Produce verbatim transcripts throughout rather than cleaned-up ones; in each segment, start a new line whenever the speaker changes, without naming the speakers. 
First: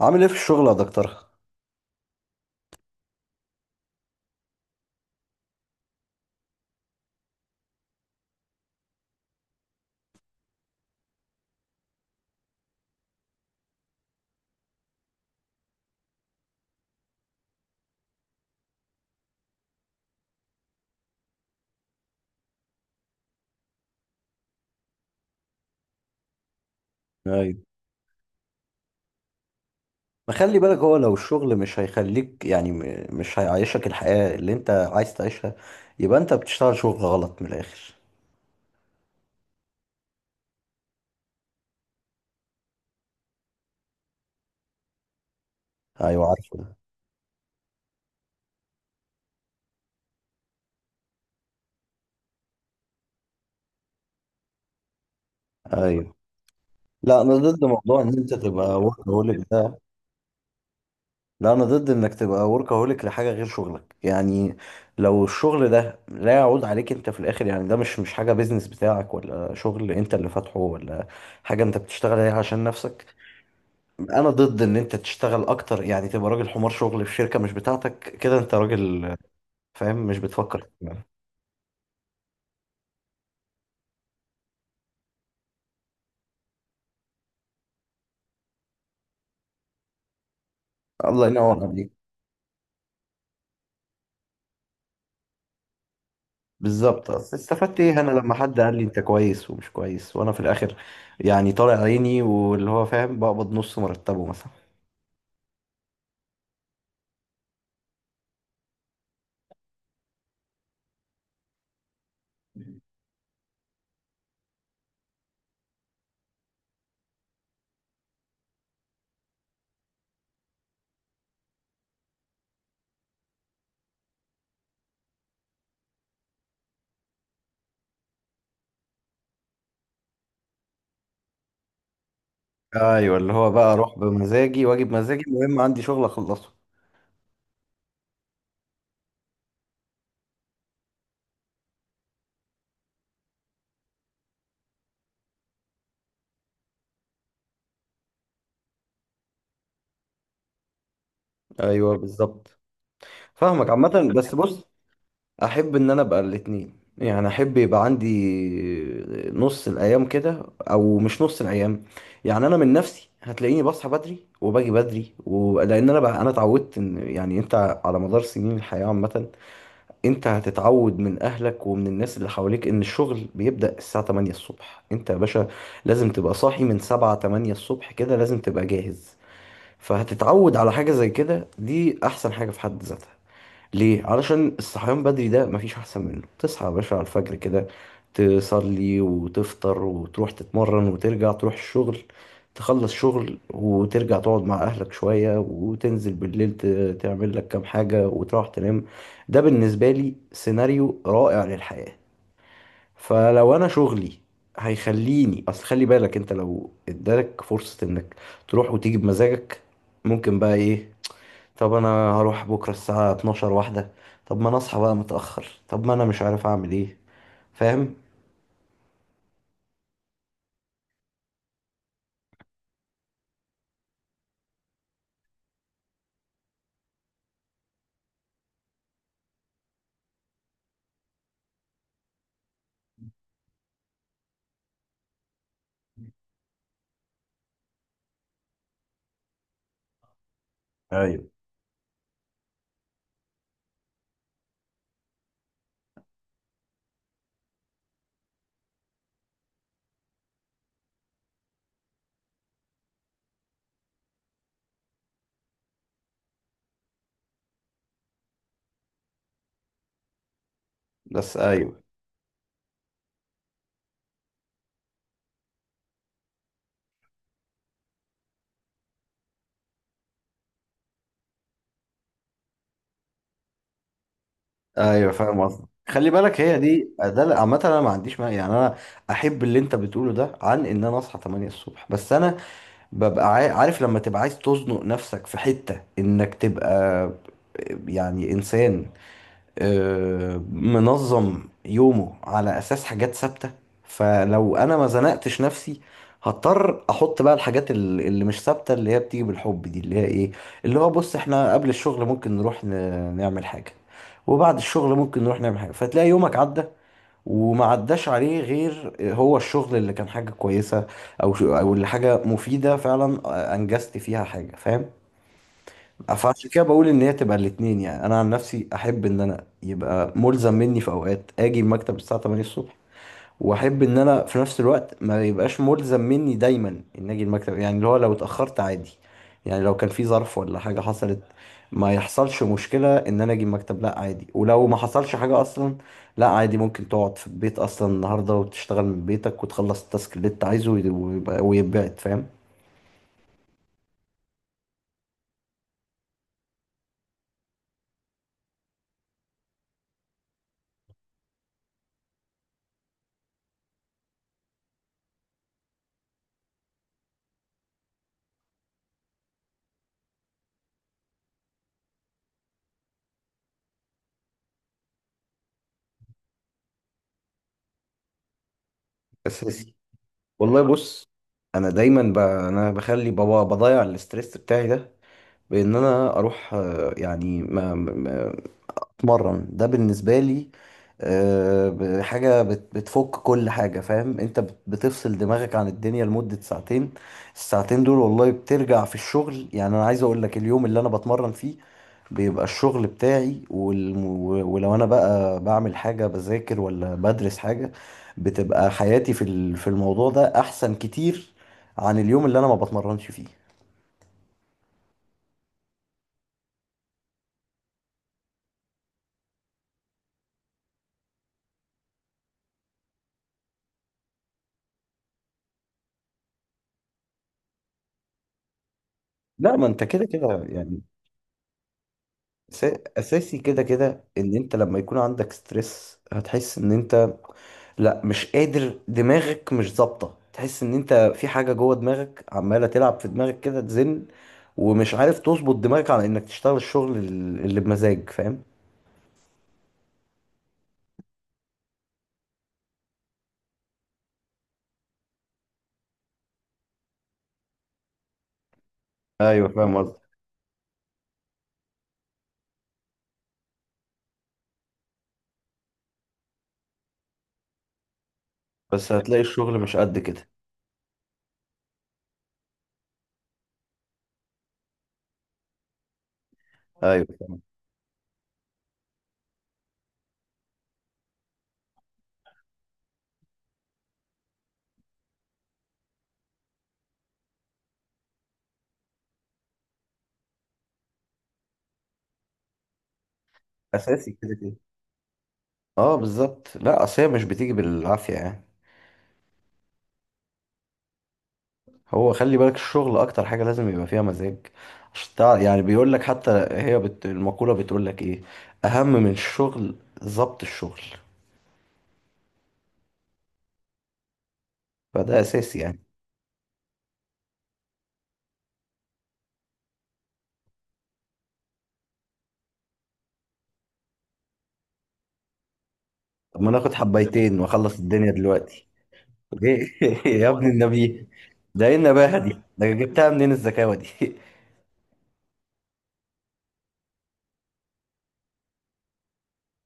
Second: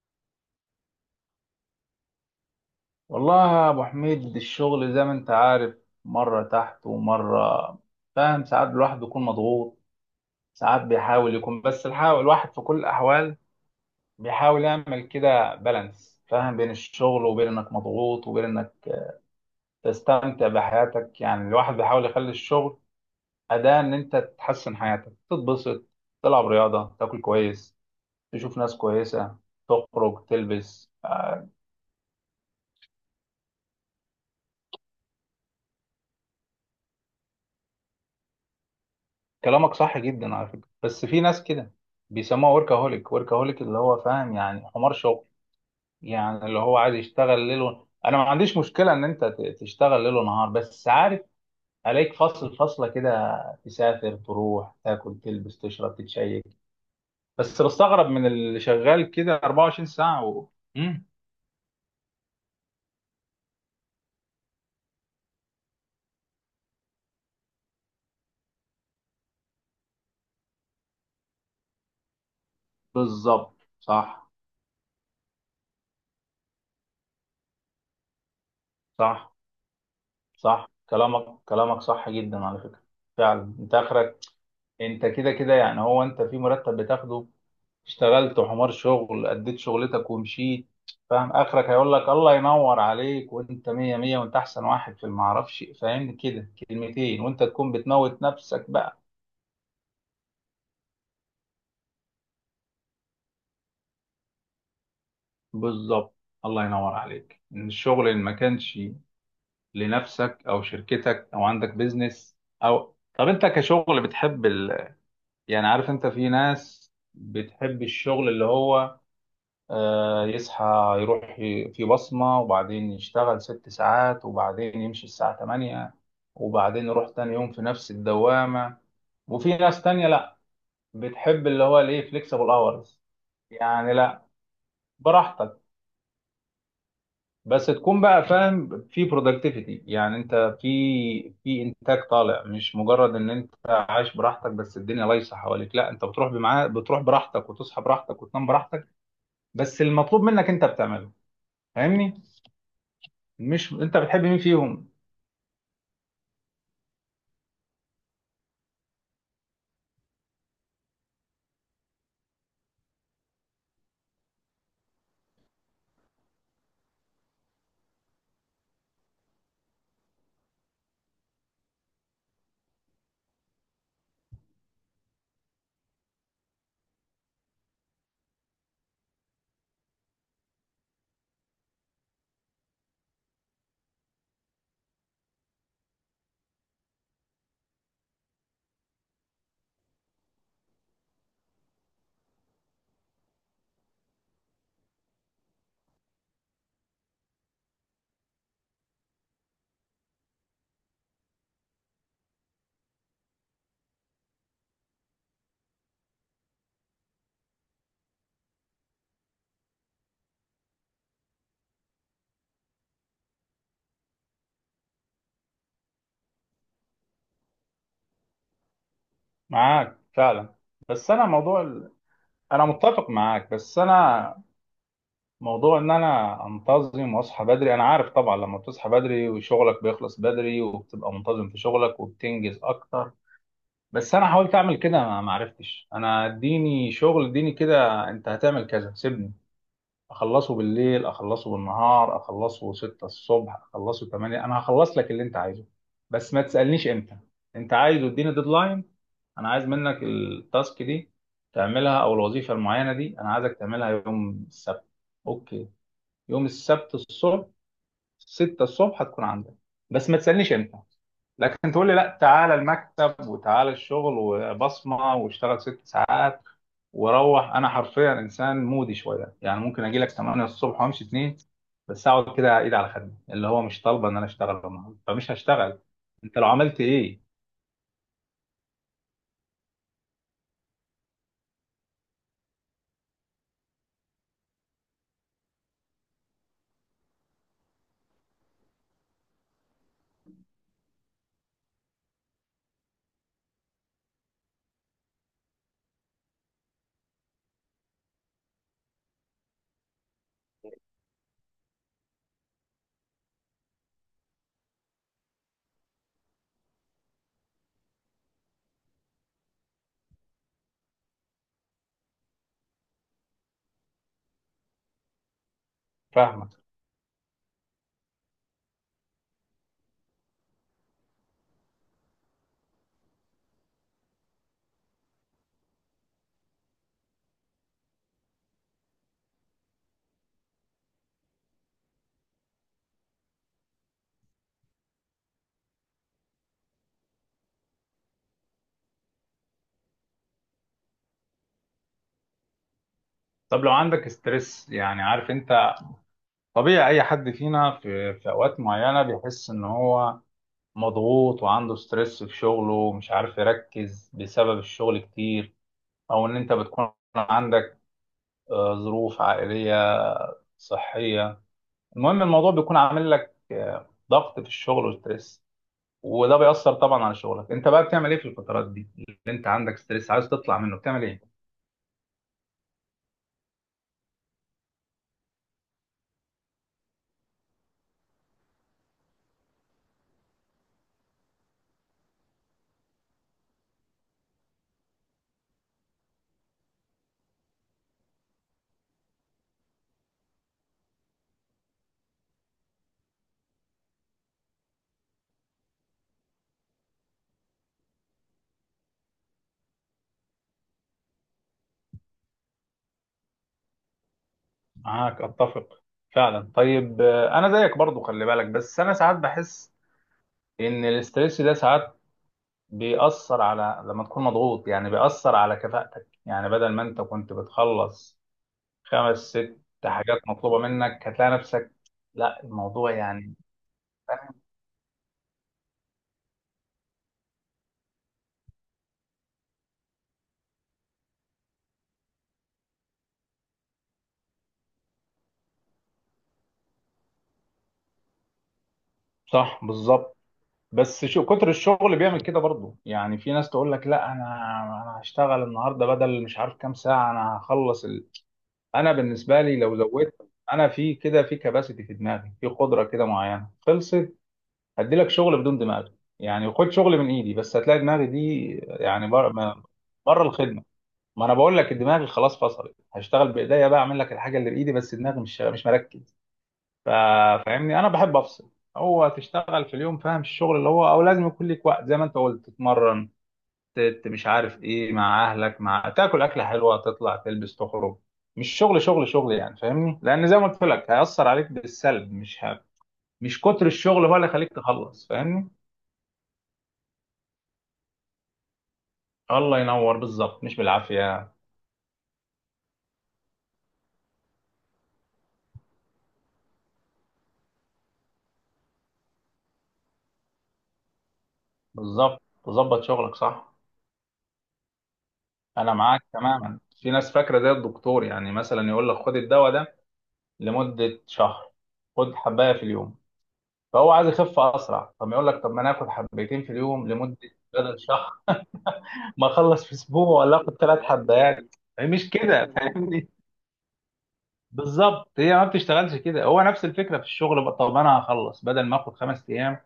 عامل ايه في الشغل يا دكتور؟
والله يا ابو حميد، الشغل زي ما انت عارف، مره تحت ومره. فاهم، ساعات الواحد بيكون مضغوط، ساعات بيحاول يكون بس الحاول الواحد في كل الاحوال بيحاول يعمل كده بالانس، فاهم؟ بين الشغل وبين انك مضغوط وبين انك تستمتع بحياتك. يعني الواحد بيحاول يخلي الشغل اداة ان انت تحسن حياتك، تتبسط، تلعب رياضه، تاكل
ايوه.
كويس، تشوف ناس كويسه، تخرج،
ما خلي بالك،
تلبس.
هو لو الشغل مش هيخليك، يعني م- مش هيعيشك الحياة اللي انت عايز تعيشها، يبقى انت بتشتغل شغل غلط من الاخر.
كلامك صح جدا على فكرة، بس في ناس كده بيسموها وركهوليك، وركهوليك اللي هو فاهم يعني حمار شغل.
ايوه، عارفه
يعني اللي
ده.
هو عايز يشتغل ليل و... انا ما عنديش مشكلة ان انت ت- تشتغل ليل ونهار، بس عارف عليك فصل، فصلة كده، تسافر، تروح، تاكل، تلبس، تشرب،
ايوه،
تتشيك.
لا انا
بس
ضد موضوع
بستغرب
ان
من
انت
اللي
تبقى
شغال كده
وركهوليك ده.
اربعه وعشرين ساعه ساعة و... مم.
لا انا ضد انك تبقى وركهوليك لحاجة غير شغلك يعني. لو الشغل ده لا يعود عليك انت في الاخر، يعني ده مش مش حاجة بيزنس بتاعك، ولا شغل انت اللي فاتحه، ولا حاجة انت بتشتغل عليها عشان نفسك.
بالظبط.
انا
صح،
ضد ان انت تشتغل اكتر، يعني تبقى راجل حمار شغل في شركه مش بتاعتك، كده انت راجل
صح،
فاهم مش بتفكر.
صح، كلامك كلامك صح جدا على فكرة. فعلا انت اخرك، انت كده كده يعني، هو انت في مرتب بتاخده، اشتغلت حمار شغل، اديت شغلتك ومشيت.
الله
فاهم؟
ينور
اخرك
عليك.
هيقول لك الله ينور عليك، وانت مية مية، وانت احسن واحد في المعرفش، فاهمني؟ كده
بالظبط،
كلمتين
أصل
وانت تكون
استفدت ايه انا
بتموت
لما حد
نفسك
قال لي انت
بقى.
كويس ومش كويس، وانا في الاخر يعني طالع عيني، واللي هو فاهم بقبض نص مرتبه مثلا.
بالظبط. الله ينور عليك، ان الشغل اللي ما كانش لنفسك او شركتك، او عندك بيزنس، او طب انت كشغل بتحب ال... يعني عارف، انت في ناس بتحب الشغل اللي هو آه، يصحى، يروح ي- في بصمة، وبعدين يشتغل ست ساعات، وبعدين يمشي الساعة تمانية، وبعدين يروح تاني يوم في نفس الدوامة. وفي ناس تانية لأ، بتحب اللي هو الإيه، فليكسبل أورز.
ايوه، اللي هو بقى
يعني
اروح
لأ،
بمزاجي واجي بمزاجي، المهم
براحتك،
عندي شغل اخلصه.
بس تكون بقى فاهم في برودكتيفيتي، يعني أنت في في إنتاج طالع، مش مجرد إن أنت عايش براحتك بس. الدنيا ليسة حواليك، لأ، أنت بتروح بمعاه، بتروح براحتك، وتصحى براحتك، وتنام براحتك، بس المطلوب منك أنت بتعمله.
ايوه
فاهمني؟
بالظبط، فاهمك
مش انت
عامه،
بتحب
بس
مين
بص.
فيهم؟
احب ان انا ابقى الاتنين، يعني احب يبقى عندي نص الايام كده، او مش نص الايام. يعني انا من نفسي هتلاقيني بصحى بدري وباجي بدري و... لان انا بقى انا اتعودت ان، يعني انت على مدار سنين الحياة عامة، انت هتتعود من اهلك ومن الناس اللي حواليك ان الشغل بيبدأ الساعة تمانية الصبح. انت يا باشا لازم تبقى صاحي من سبعة تمانية الصبح كده، لازم تبقى جاهز. فهتتعود على حاجة زي كده، دي احسن حاجة في حد ذاتها. ليه؟ علشان الصحيان بدري ده مفيش أحسن منه. تصحى يا باشا على الفجر كده، تصلي وتفطر وتروح تتمرن، وترجع تروح الشغل، تخلص شغل وترجع تقعد مع أهلك شوية، وتنزل بالليل ت- تعمل لك كام حاجة وتروح تنام. ده بالنسبة لي سيناريو رائع للحياة. فلو أنا شغلي هيخليني، أصل خلي بالك أنت لو ادالك فرصة إنك تروح وتيجي بمزاجك، ممكن بقى إيه؟ طب انا هروح بكره الساعه اتناشر واحده. طب ما انا اصحى بقى متاخر، طب ما انا مش عارف اعمل ايه، فاهم؟
معاك فعلا. بس انا موضوع ال... انا متفق معاك، بس انا موضوع ان انا انتظم واصحى بدري. انا عارف طبعا لما بتصحى بدري وشغلك بيخلص بدري وبتبقى منتظم في شغلك وبتنجز اكتر، بس انا حاولت اعمل كده ما ما عرفتش. انا اديني شغل، اديني كده، انت هتعمل كذا، سيبني اخلصه بالليل،
ايوه.
اخلصه بالنهار، اخلصه سته الصبح، اخلصه تمانيه. انا هخلص لك اللي انت عايزه، بس ما تسالنيش امتى. انت عايز اديني ديدلاين، انا عايز منك التاسك دي تعملها، او الوظيفه المعينه دي انا عايزك تعملها يوم السبت. اوكي، يوم السبت الصبح سته الصبح هتكون عندك، بس ما تسألنيش امتى.
بس
لكن
ايوه.
تقول لي لا، تعالى المكتب، وتعالى الشغل، وبصمة، واشتغل ست ساعات واروح، انا حرفيا انسان مودي شويه، يعني ممكن اجي لك تمانيه الصبح وامشي اتنين، بس اقعد كده ايد على خدمي اللي هو مش طالبه ان انا اشتغل النهارده،
ايوه
فمش
فاهم قصدي،
هشتغل.
خلي
انت
بالك
لو
هي
عملت
دي،
ايه؟
ده عامه انا ما عنديش مانع يعني. انا احب اللي انت بتقوله ده، عن ان انا اصحى تمانية الصبح، بس انا ببقى عا- عارف لما تبقى عايز تزنق نفسك في حته، انك تبقى يعني انسان آه، منظم يومه على اساس حاجات ثابته. فلو انا ما زنقتش نفسي، هضطر احط بقى الحاجات ال- اللي مش ثابته، اللي هي بتيجي بالحب دي، اللي هي ايه، اللي هو بص احنا قبل الشغل ممكن نروح ن- نعمل حاجه. وبعد الشغل ممكن نروح نعمل حاجه، فتلاقي يومك عدى وما عداش عليه غير هو الشغل اللي كان حاجه كويسه، او ش- او اللي حاجه مفيده فعلا انجزت فيها حاجه، فاهم؟
فاهمك.
فعشان كده بقول ان هي تبقى الاتنين، يعني انا عن نفسي احب ان انا يبقى ملزم مني في اوقات اجي المكتب الساعه تمانية الصبح، واحب ان انا في نفس الوقت ما يبقاش ملزم مني دايما ان اجي المكتب. يعني اللي هو لو اتاخرت عادي، يعني لو كان في ظرف ولا حاجه حصلت، ما يحصلش مشكله ان انا اجي المكتب، لا عادي. ولو ما حصلش حاجه اصلا لا عادي، ممكن تقعد في البيت اصلا النهارده وتشتغل من بيتك وتخلص التاسك اللي انت عايزه ويبقى ويتبعت، فاهم؟
طب لو عندك ستريس، يعني عارف انت، طبيعي اي حد فينا في في اوقات معينه بيحس ان هو مضغوط وعنده ستريس في شغله ومش عارف يركز بسبب الشغل كتير، او ان انت بتكون عندك آه، ظروف عائلية، صحية. المهم الموضوع بيكون عامل لك آه، ضغط في الشغل وستريس، وده بيأثر طبعا على شغلك. انت بقى بتعمل ايه في الفترات دي اللي انت
اساسي.
عندك ستريس عايز تطلع
والله
منه، بتعمل
بص،
ايه؟
انا دايما ب... انا بخلي بابا بضيع الاستريس بتاعي ده، بان انا اروح، آه، يعني ما... ما... اتمرن. ده بالنسبه لي، آه، ب- حاجه بت... بتفك كل حاجه، فاهم انت بت... بتفصل دماغك عن الدنيا لمده ساعتين. الساعتين دول والله بترجع في الشغل، يعني انا عايز اقول لك اليوم اللي انا بتمرن فيه بيبقى الشغل بتاعي، والم... و- ولو انا بقى بعمل حاجة بذاكر ولا بدرس حاجة، بتبقى حياتي في ال- في الموضوع ده احسن كتير عن اليوم اللي انا ما بتمرنش فيه.
معاك اتفق فعلا. طيب، آه، انا زيك برضو، خلي بالك، بس انا ساعات بحس ان الاستريس ده ساعات بيأثر على لما تكون مضغوط، يعني بيأثر على كفاءتك، يعني بدل ما انت كنت بتخلص خمس
لا
ست
ما انت كده
حاجات
كده
مطلوبة
يعني.
منك، هتلاقي نفسك لا،
أسا-
الموضوع يعني
اساسي كده كده ان
فاهم،
انت لما يكون عندك ستريس، هتحس ان انت لا مش قادر، دماغك مش ظابطة، تحس ان انت في حاجة جوه دماغك عمالة تلعب في دماغك كده تزن، ومش عارف تظبط دماغك على انك تشتغل الشغل ال- اللي بمزاج، فاهم؟
صح بالظبط. بس شو كتر الشغل بيعمل كده برضه. يعني في ناس تقول لك لا، انا انا هشتغل النهارده بدل مش عارف كام ساعة، انا هخلص ال... انا بالنسبة
ايوه
لي
فاهم
لو
قصدي.
زودت انا في كده في كباسيتي، في دماغي، في قدرة كده معينة خلصت، هدي لك شغل بدون دماغ. يعني خد شغل من ايدي، بس هتلاقي دماغي دي
بس
يعني
هتلاقي
بره
الشغل
ما-
مش قد
بره
كده.
الخدمه. ما انا بقول لك دماغي خلاص فصلت، هشتغل بايديا بقى، اعمل لك الحاجه اللي بايدي، بس دماغي مش مش مركز.
ايوه فاهم.
فا- فاهمني، انا بحب افصل. هو تشتغل في اليوم، فاهم الشغل اللي هو، او لازم يكون ليك وقت زي ما انت قلت، تتمرن، ت- ت- مش عارف ايه، مع اهلك، مع تاكل اكله حلوه، تطلع، تلبس، تخرج، مش شغل شغل شغل، يعني فاهمني، لان زي ما قلت لك هيأثر عليك بالسلب، مش ه... مش كتر الشغل
اساسي
هو اللي
كده
يخليك
كده.
تخلص، فاهمني؟
اه بالظبط، لا اصل هي مش بتيجي بالعافيه يعني.
الله ينور، بالظبط، مش بالعافية.
هو خلي بالك الشغل اكتر حاجه لازم يبقى فيها مزاج، عشان تع- يعني بيقول لك، حتى هي بت... المقوله بتقول لك ايه اهم من الشغل؟ ضبط الشغل،
بالظبط، تظبط شغلك، صح.
فده اساسي
أنا
يعني.
معاك تماما، في ناس فاكرة زي الدكتور يعني، مثلا يقول لك خد الدواء ده لمدة شهر، خد حباية في اليوم. فهو عايز يخف أسرع، طب يقول لك طب ما أنا آخد
طب
حبايتين
ما
في
ناخد
اليوم لمدة
حبايتين واخلص
بدل
الدنيا
شهر،
دلوقتي،
ما أخلص
ليه؟
في أسبوع،
يا
ولا
ابن
آخد ثلاث
النبي،
حبايات.
ده ايه
هي مش
النباهه دي،
كده،
ده جبتها
فاهمني؟
منين الذكاوه دي؟
بالظبط، هي ما بتشتغلش كده. هو نفس الفكرة في الشغل بقى، طب أنا هخلص بدل ما آخد خمس أيام.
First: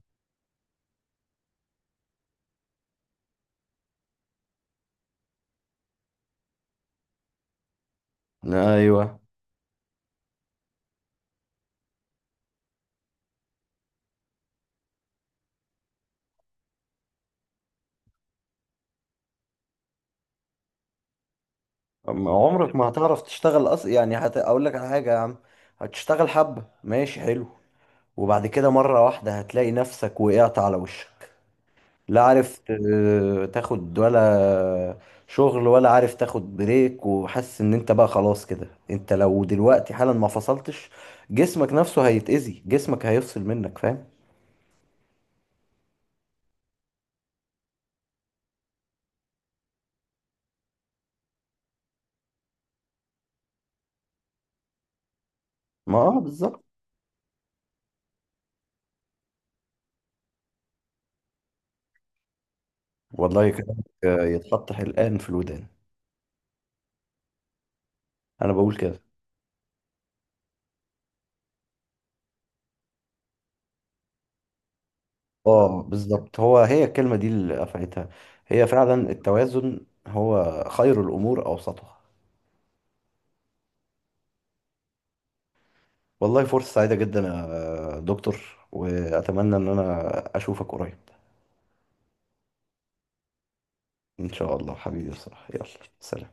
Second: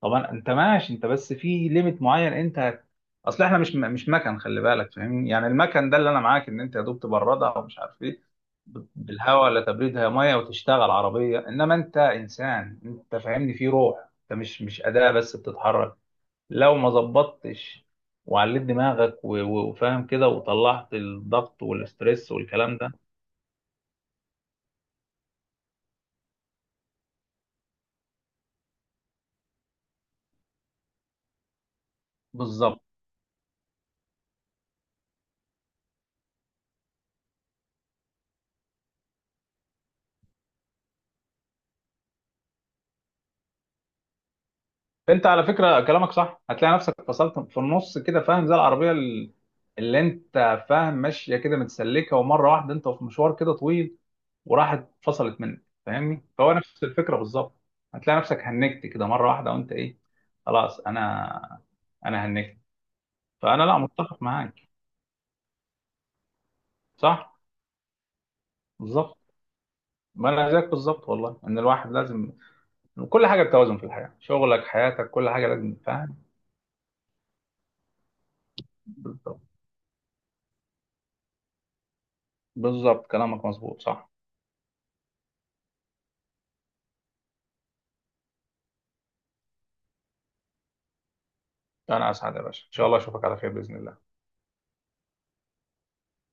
طبعا انت ماشي انت، بس في ليميت معين، انت هت- اصل احنا مش مش مكن، خلي بالك، فاهمني، يعني المكن ده اللي انا معاك، ان انت يا دوب تبردها ومش عارف ايه، ب-
ايوه.
بالهواء، لا تبريدها ميه وتشتغل عربيه، انما انت انسان، انت فاهمني، في روح، انت مش مش اداه بس بتتحرك. لو ما ظبطتش وعليت دماغك و- و- وفاهم كده وطلعت الضغط
أما
والاسترس
عمرك
والكلام
ما
ده،
هتعرف تشتغل، أص... يعني هت... أقول لك على حاجة يا عم، هتشتغل حبة ماشي حلو، وبعد كده مرة واحدة هتلاقي نفسك وقعت على وشك، لا عارف
بالظبط.
ت- تاخد ولا شغل، ولا عارف تاخد بريك، وحاسس ان انت بقى خلاص كده، انت لو دلوقتي حالا ما فصلتش، جسمك نفسه هيتأذي، جسمك هيفصل منك، فاهم؟
انت على فكره كلامك صح، هتلاقي نفسك فصلت في النص كده، فاهم؟ زي العربيه ال- اللي انت فاهم ماشيه كده متسلكه، ومره واحده انت في مشوار كده طويل وراحت فصلت منك،
ما اه
فاهمني؟ فهو
بالظبط.
نفس الفكره بالظبط. هتلاقي نفسك هنكت كده مره واحده، وانت ايه؟ خلاص، انا انا هنكت.
والله
فانا لا
كلامك
متفق معاك،
يتحط حلقان في الودان.
صح،
انا بقول كده.
بالظبط. ما انا زيك بالظبط، والله ان الواحد لازم كل حاجه بتوازن في الحياه، شغلك، حياتك، كل حاجه لازم،
اه
فاهم؟
بالظبط، هو هي الكلمة دي اللي قفلتها، هي فعلا
بالظبط،
التوازن، هو خير الأمور أوسطها.
بالظبط، كلامك مظبوط، صح.
والله فرصة سعيدة جدا يا دكتور، وأتمنى إن أنا أشوفك قريب.
انا اسعد يا باشا، ان شاء الله اشوفك على خير باذن الله.
إن شاء الله حبيبي، صح، يلا سلام.